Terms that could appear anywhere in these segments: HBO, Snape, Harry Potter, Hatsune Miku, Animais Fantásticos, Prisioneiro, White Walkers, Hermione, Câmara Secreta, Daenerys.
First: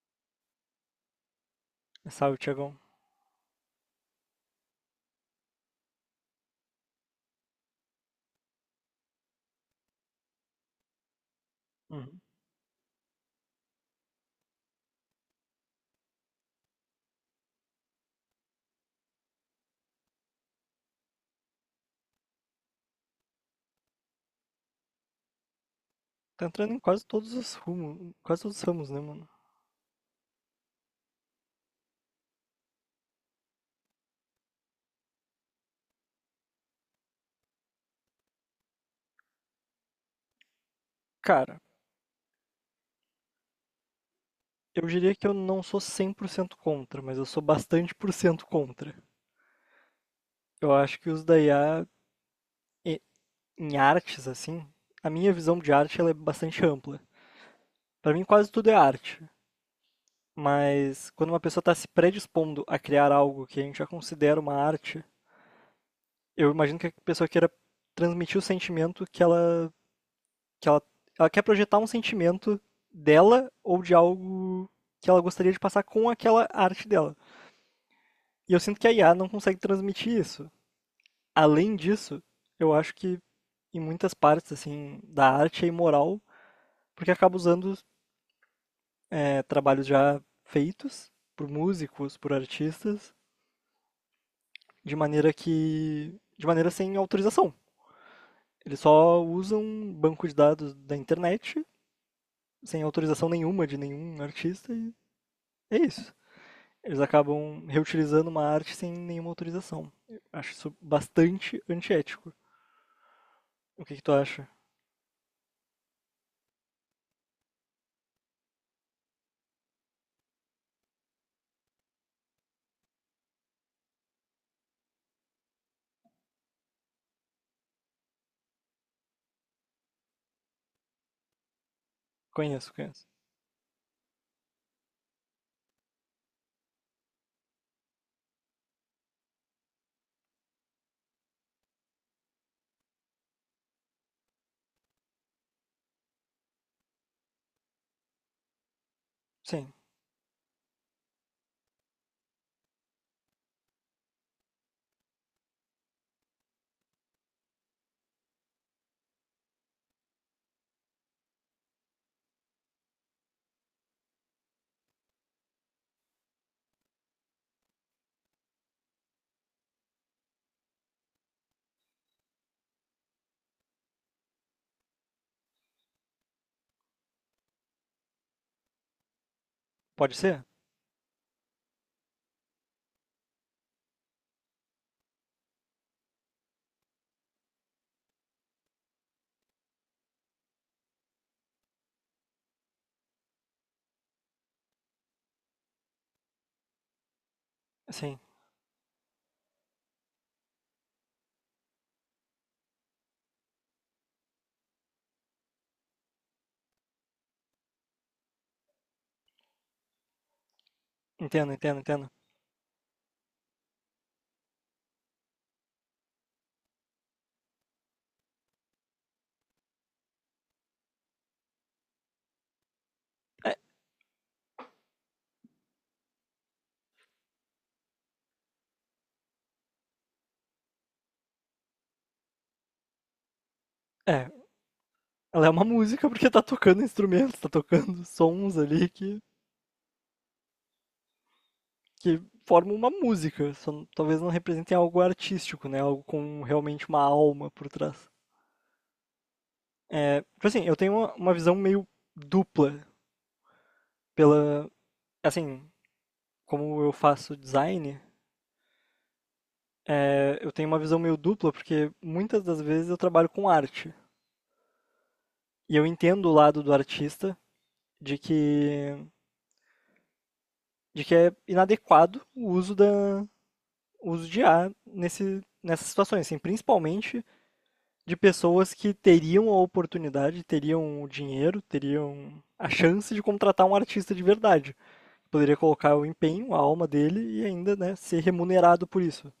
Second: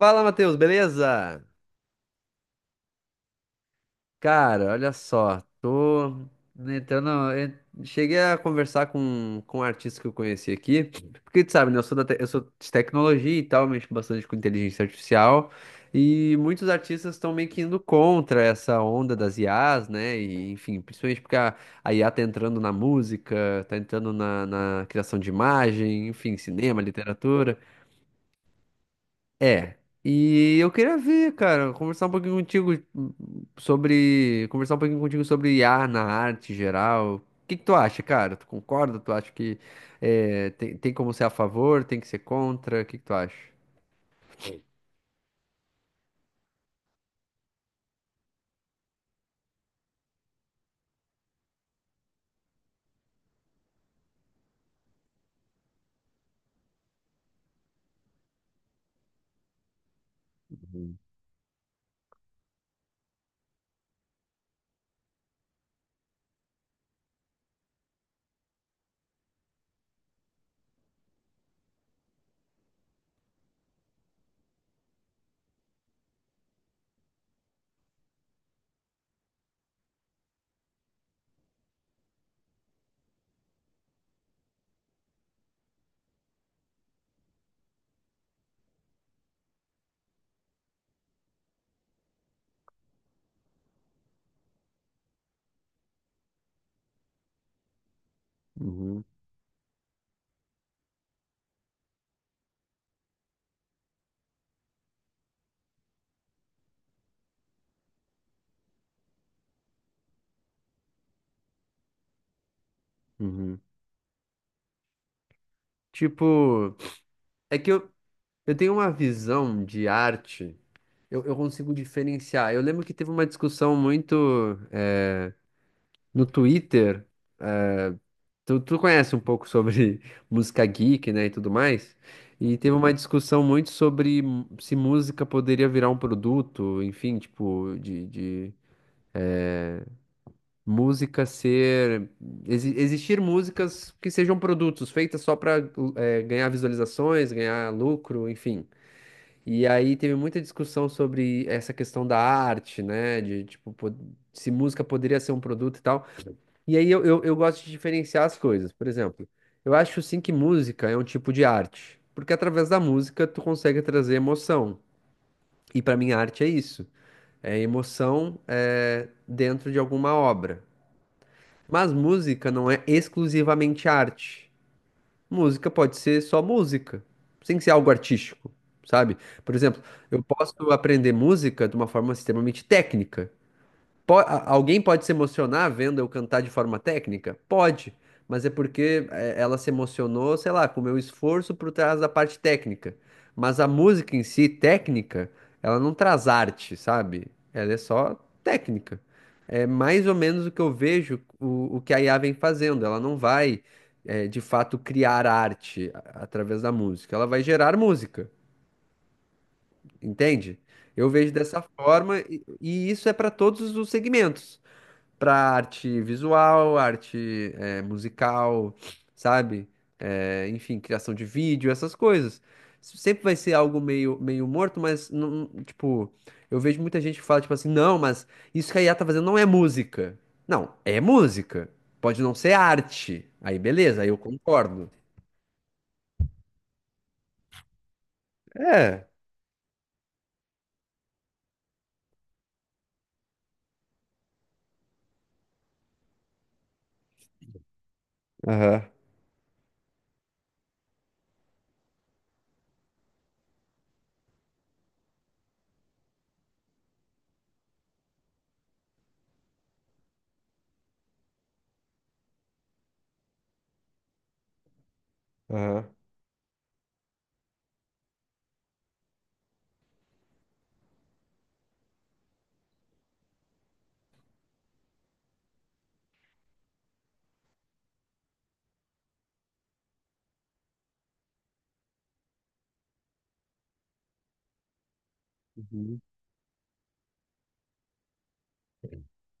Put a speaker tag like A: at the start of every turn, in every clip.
A: Fala, Matheus, beleza?
B: Salve, Tiagão.
A: Cara, olha só, tô entrando. en- Cheguei a conversar com um artista que eu conheci aqui, porque tu sabe, né?
B: Uhum.
A: Eu sou de tecnologia e tal, mexo bastante com inteligência artificial, e muitos artistas estão meio que indo contra essa onda das IAs, né? E, enfim, principalmente porque a IA tá entrando na música, tá entrando na criação de imagem, enfim,
B: Tá entrando em
A: cinema,
B: quase todos os
A: literatura.
B: rumos, quase todos os ramos, né, mano?
A: É. E eu queria ver, cara, conversar um pouquinho contigo conversar um pouquinho contigo sobre I a na arte geral. O que que tu acha, cara? Tu concorda? Tu acha que tem como ser a
B: Cara,
A: favor, tem que ser contra? O que que tu acha?
B: eu diria que eu não sou 100% contra, mas eu sou bastante por cento contra. Eu acho que os da IA e- em artes, assim, a minha visão de arte ela é bastante ampla. Pra mim, quase tudo é arte.
A: Uhum,
B: Mas quando uma pessoa tá se predispondo a criar algo que a gente já considera uma arte, eu imagino que a pessoa queira transmitir o sentimento que ela, ela quer projetar um sentimento dela ou de algo que ela gostaria de passar com aquela arte dela. E eu sinto que a IA não consegue transmitir isso. Além disso, eu acho que em muitas partes assim da arte é imoral, porque acaba usando trabalhos já feitos por músicos, por artistas, de maneira sem autorização. Eles
A: uhum,
B: só usam um banco de dados da internet sem autorização nenhuma de nenhum artista e é isso. Eles acabam reutilizando uma arte sem nenhuma autorização. Eu acho isso bastante antiético.
A: uhum.
B: O que que tu acha?
A: Tipo, é que eu, eu tenho uma visão de arte, eu consigo diferenciar. Eu lembro que teve uma discussão muito no Twitter. Tu, tu conhece um pouco sobre música geek, né, e tudo mais? E
B: Conheço,
A: teve uma. Uhum.
B: conheço.
A: Discussão muito sobre se música poderia virar um produto, enfim, tipo, de música ser. Exi- existir músicas que sejam produtos, feitas só para ganhar visualizações, ganhar lucro, enfim. E
B: Sim,
A: aí teve muita discussão sobre essa questão da arte, né, de tipo, se música poderia ser um produto e tal. E aí eu gosto de diferenciar as coisas. Por exemplo, eu acho sim que música é um tipo de arte, porque através da música tu consegue trazer emoção. E para mim arte é isso, é emoção dentro de alguma obra. Mas música não é exclusivamente arte. Música pode ser só música, sem ser algo artístico, sabe? Por exemplo,
B: pode
A: eu
B: ser?
A: posso aprender música de uma forma extremamente técnica. Alguém pode se emocionar vendo eu cantar de forma técnica? Pode, mas é porque ela se emocionou, sei lá, com o meu esforço por trás da parte técnica. Mas a música em si, técnica, ela não traz arte, sabe? Ela é só
B: Sim,
A: técnica. É mais ou menos o que eu vejo o que a IA vem fazendo. Ela não vai, É, de fato, criar arte através da música. Ela vai gerar música, entende? Eu vejo
B: entendo,
A: dessa
B: entendo, entendo.
A: forma e isso é para todos os segmentos, para arte visual, arte musical, sabe? Enfim, criação de vídeo, essas coisas. Sempre vai
B: É,
A: ser algo meio morto, mas, não, tipo, eu vejo muita gente que fala, tipo assim, não, mas isso que a IA tá fazendo não é música. Não, é música. Pode não ser arte. Aí, beleza, aí eu
B: é,
A: concordo.
B: ela é uma música porque tá tocando instrumentos, tá tocando sons ali
A: É,
B: que formam uma música. Talvez não representem algo artístico, né? Algo com realmente uma alma por trás.
A: aham,
B: Tipo assim, eu tenho uma visão meio dupla pela, assim, como eu faço design. É, eu tenho uma visão meio dupla, porque muitas das vezes eu trabalho com arte. E eu
A: aham.
B: entendo o lado do artista de que, de que é inadequado o uso, o uso de A nessas situações, assim, principalmente de pessoas que teriam a oportunidade, teriam o dinheiro, teriam a chance de contratar um artista de verdade. Poderia colocar
A: Uhum,
B: o empenho, a alma dele e ainda né, ser remunerado por isso.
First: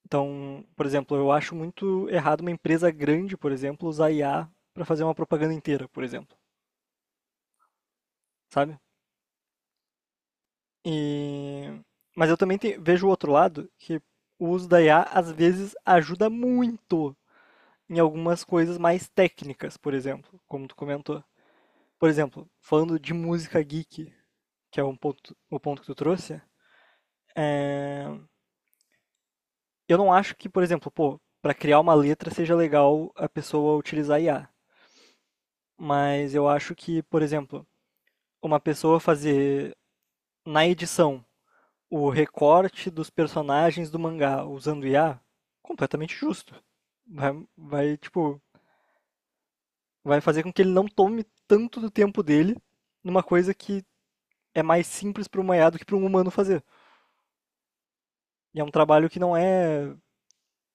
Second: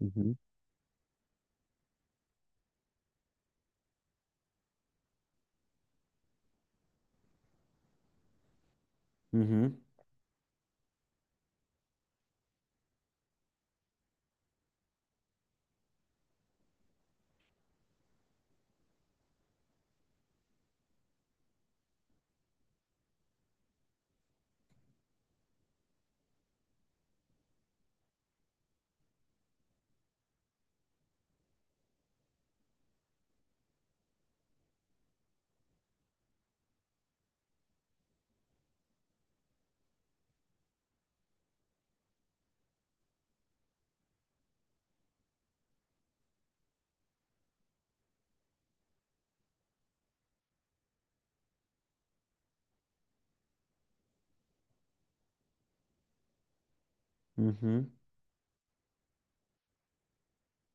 A: uhum,
B: Então, por exemplo, eu acho muito errado uma empresa grande, por exemplo, usar IA para fazer uma propaganda inteira, por exemplo, sabe?
A: uhum,
B: E... Mas eu também vejo o outro lado, que o uso da IA às vezes ajuda muito em algumas coisas mais técnicas, por exemplo, como tu comentou. Por exemplo, falando de música geek, que é um ponto, o ponto que tu trouxe, eu não acho que, por exemplo, pô, para criar uma letra seja legal a pessoa utilizar IA. Mas eu acho que, por exemplo, uma pessoa fazer na edição o recorte dos personagens do mangá usando IA, completamente justo. Vai, vai, tipo, vai fazer com que ele não tome tanto do tempo dele numa coisa que é mais simples para um IA do que para um humano fazer.
A: uhum.
B: E é um trabalho que não é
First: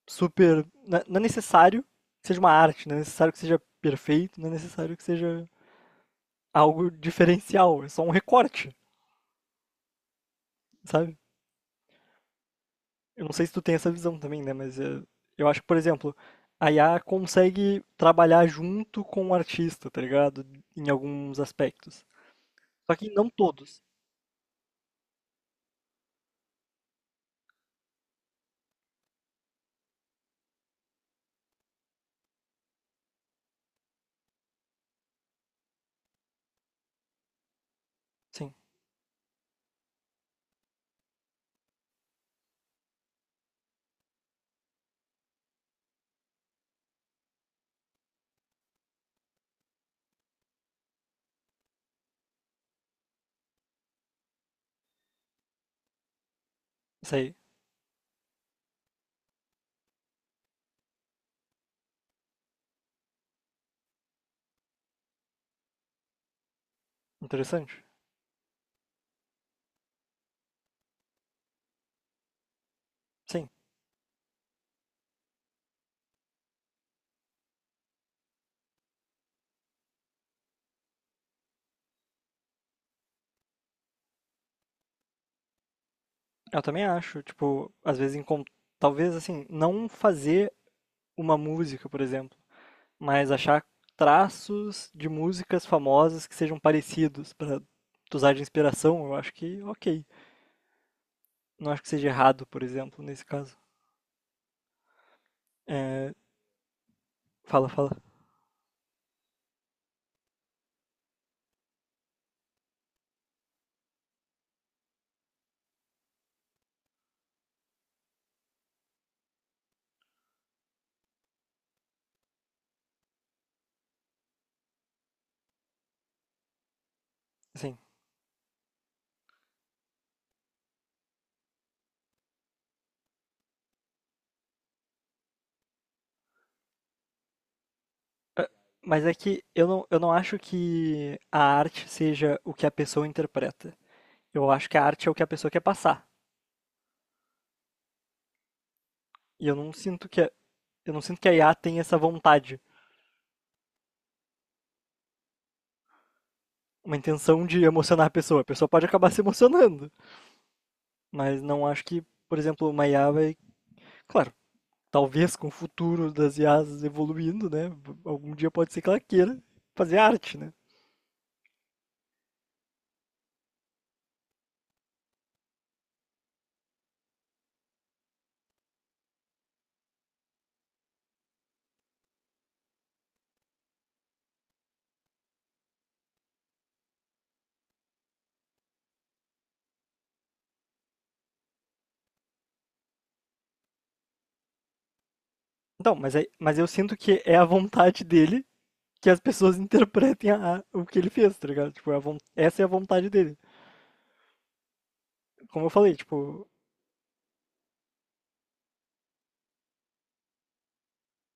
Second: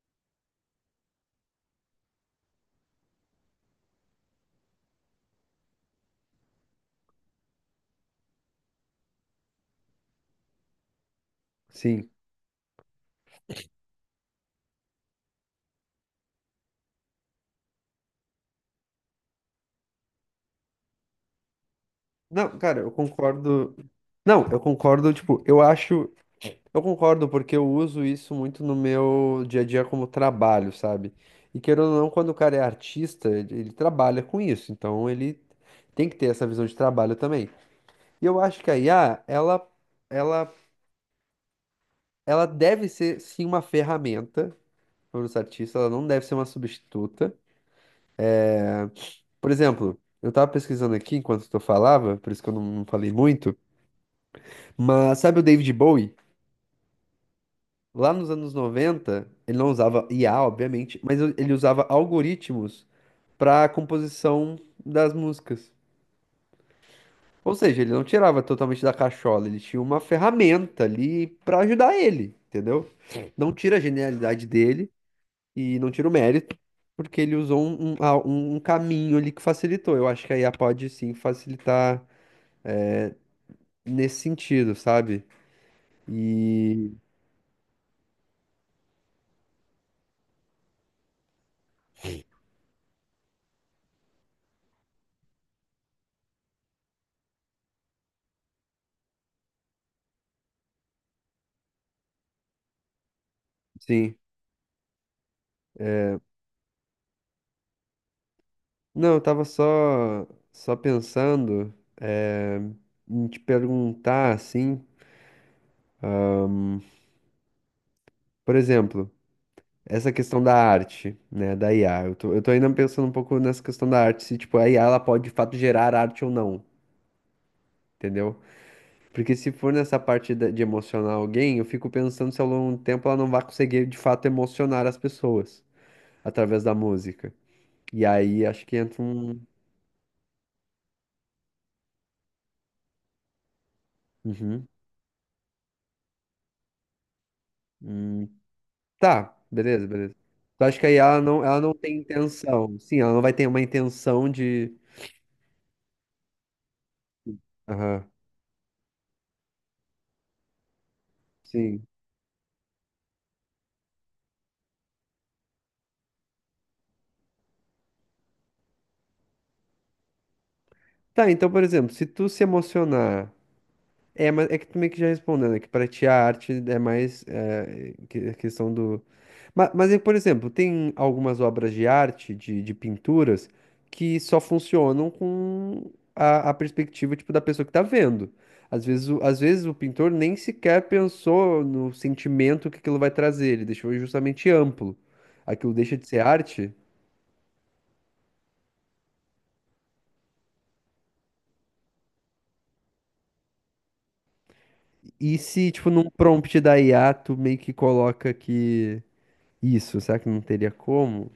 B: super. Não é necessário que seja uma arte, não é necessário que seja perfeito, não é necessário que seja algo diferencial, é só um recorte, sabe?
A: Sim.
B: Eu não sei se tu tem essa visão também, né? Eu acho que, por exemplo, a IA consegue trabalhar junto com o artista, tá ligado? Em alguns aspectos.
A: Não, cara, eu
B: Só que não
A: concordo.
B: todos.
A: Não, eu concordo, tipo, eu acho. Eu concordo, porque eu uso isso muito no meu dia a dia como trabalho, sabe? E querendo ou não, quando o cara é artista, ele trabalha com isso, então ele tem que ter essa visão de trabalho também. E eu
B: Sim,
A: acho que a IA, ela, ela deve ser sim uma ferramenta para os artistas, ela não deve ser uma substituta. Por exemplo, eu tava pesquisando aqui enquanto tu falava, por isso que eu não falei muito, mas sabe o David Bowie?
B: isso aí.
A: Lá nos anos 90 ele não usava IA, obviamente, mas ele usava algoritmos para a composição das músicas. Ou seja,
B: Interessante.
A: ele não tirava totalmente da cachola, ele tinha uma ferramenta ali para ajudar ele, entendeu?
B: Sim,
A: Não tira a genialidade dele e não tira o mérito, porque ele usou um caminho ali que facilitou. Eu acho que a IA pode sim facilitar nesse sentido, sabe?
B: eu também
A: E
B: acho. Tipo, às vezes, talvez assim, não fazer uma música, por exemplo, mas achar traços de músicas famosas que sejam parecidos para usar de inspiração, eu acho que ok. Não acho que seja errado, por exemplo, nesse caso.
A: sim.
B: É, fala, fala.
A: Não, eu tava só pensando eh, em te perguntar assim, por exemplo. Essa questão da arte, né, da IA. Eu tô ainda pensando um pouco nessa questão da arte, se, tipo, a IA, ela pode, de fato, gerar arte ou não,
B: Sim.
A: entendeu? Porque se for nessa parte de emocionar alguém, eu fico pensando se ao longo do tempo ela não vai conseguir, de fato, emocionar as pessoas através da música. E aí, acho que entra
B: Mas é
A: um...
B: que eu não acho que a arte seja o que a pessoa interpreta. Eu
A: Uhum.
B: acho que a arte é o que a pessoa quer passar.
A: Hum. Tá,
B: E eu não
A: beleza,
B: sinto
A: beleza.
B: que a,
A: Eu acho que a
B: eu não
A: IA,
B: sinto que a IA
A: ela não
B: tem essa
A: tem
B: vontade,
A: intenção. Sim, ela não vai ter uma intenção de...
B: uma intenção de emocionar
A: Aham,
B: a pessoa. A pessoa pode acabar se emocionando, mas não acho
A: sim.
B: que, por exemplo, uma IA vai, claro, talvez com o futuro das IAs evoluindo, né? Algum dia pode ser que ela queira fazer arte, né?
A: Tá, então, por exemplo, se tu se emocionar. É, mas é que também que já respondendo, é que pra ti a arte é mais a questão do. Mas é, por exemplo, tem algumas obras de arte, de pinturas, que só funcionam com a perspectiva tipo, da pessoa que tá vendo. Às vezes, às vezes o pintor nem sequer pensou no sentimento que aquilo vai trazer, ele deixou justamente amplo. Aquilo deixa
B: Então,
A: de
B: mas,
A: ser
B: é, mas eu
A: arte.
B: sinto que é a vontade dele que as pessoas interpretem o que ele fez, tá ligado? Tipo, essa é a vontade dele.
A: E
B: Como eu
A: se, tipo,
B: falei,
A: num
B: tipo,
A: prompt da IA, tu meio que coloca que isso, será que não teria como?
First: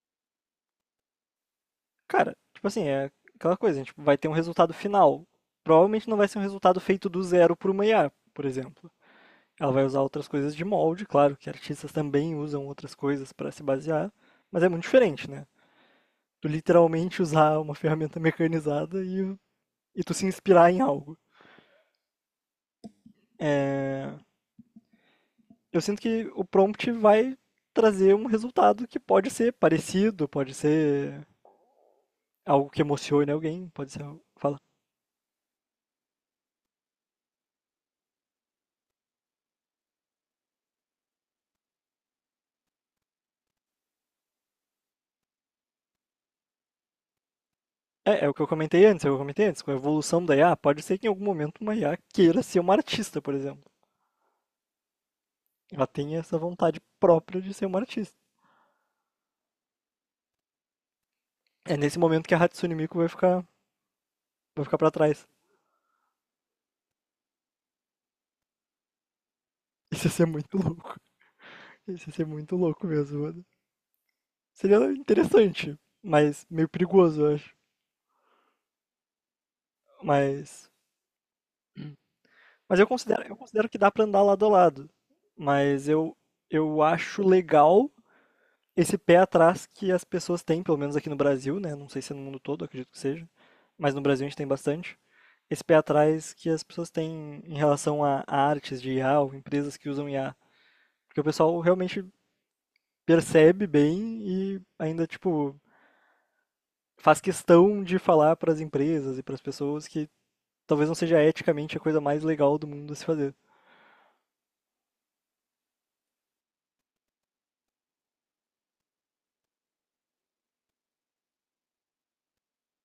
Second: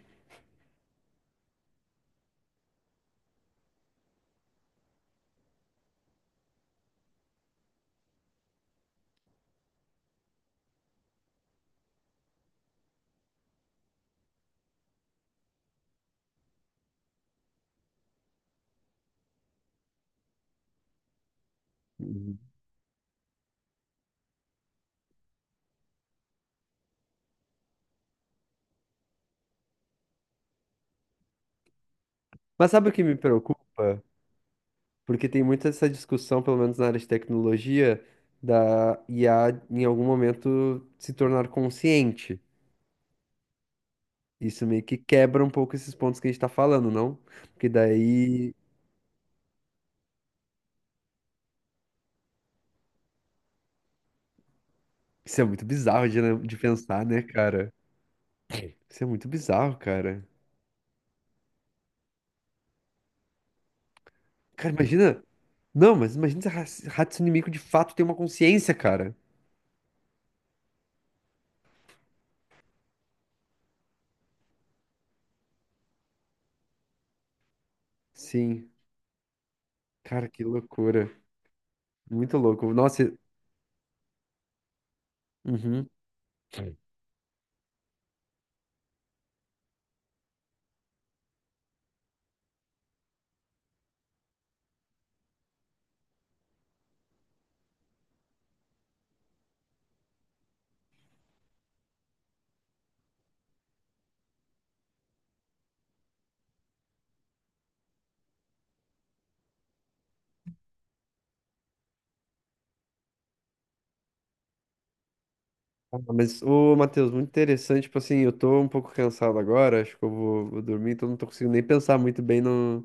B: cara, tipo assim, é aquela coisa, a gente vai ter um resultado final. Provavelmente não vai ser um resultado feito do zero por uma IA, por exemplo. Ela vai usar outras coisas de molde, claro que artistas também usam outras coisas para se basear, mas é muito diferente, né? Tu literalmente usar uma ferramenta mecanizada e tu se inspirar em algo. É, eu sinto que o prompt vai trazer um resultado que pode ser parecido, pode ser algo
A: Mas
B: que
A: sabe o que me
B: emocione alguém, pode ser.
A: preocupa?
B: Fala.
A: Porque tem muito essa discussão, pelo menos na área de tecnologia, da IA em algum momento se tornar consciente. Isso meio que quebra um pouco esses pontos que a gente tá falando, não? Porque
B: É, é o que eu
A: daí.
B: comentei antes, é o que eu comentei antes, com a evolução da IA, pode ser que em algum momento uma IA queira ser uma artista, por exemplo.
A: Isso é muito
B: Ela
A: bizarro
B: tenha
A: de,
B: essa
A: de
B: vontade
A: pensar, né,
B: própria de ser
A: cara?
B: uma artista.
A: Isso é muito bizarro, cara.
B: É nesse momento que a Hatsune Miku vai ficar, vai
A: Cara,
B: ficar pra
A: imagina.
B: trás.
A: Não, mas imagina se a raça inimigo de fato tem uma consciência, cara.
B: Isso ia ser muito louco. Isso ia ser muito louco mesmo, mano. Seria interessante, mas meio perigoso, eu acho.
A: Sim. Cara, que
B: Mas,
A: loucura. Muito louco.
B: mas eu
A: Nossa.
B: considero, eu considero que dá pra andar lado a lado. Mas
A: Uhum.
B: eu acho legal esse pé atrás que as pessoas têm, pelo menos aqui no Brasil, né? Não sei se é no mundo todo, acredito que seja, mas no Brasil a gente tem bastante. Esse pé atrás que as pessoas têm em relação a artes de IA ou empresas que usam IA. Porque o pessoal realmente percebe bem e ainda, tipo, faz questão de falar para as empresas e para as pessoas que talvez não seja eticamente a coisa mais legal do mundo a se fazer.
A: Ah, mas, ô, Matheus, muito interessante. Tipo assim, eu tô um pouco cansado agora, acho que vou dormir, então não tô conseguindo nem pensar muito bem no,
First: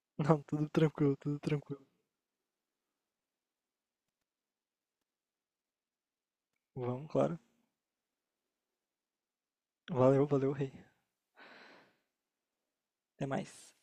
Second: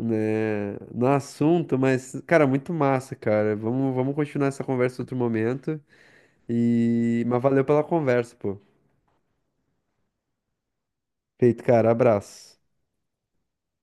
B: Não, tudo
A: no
B: tranquilo, tudo
A: assunto,
B: tranquilo.
A: mas, cara, muito massa, cara. Vamos continuar essa conversa em outro momento.
B: Vamos,
A: E,
B: claro.
A: mas valeu pela conversa, pô.
B: Valeu, valeu, rei.
A: Feito, cara. Abraço.
B: Até mais.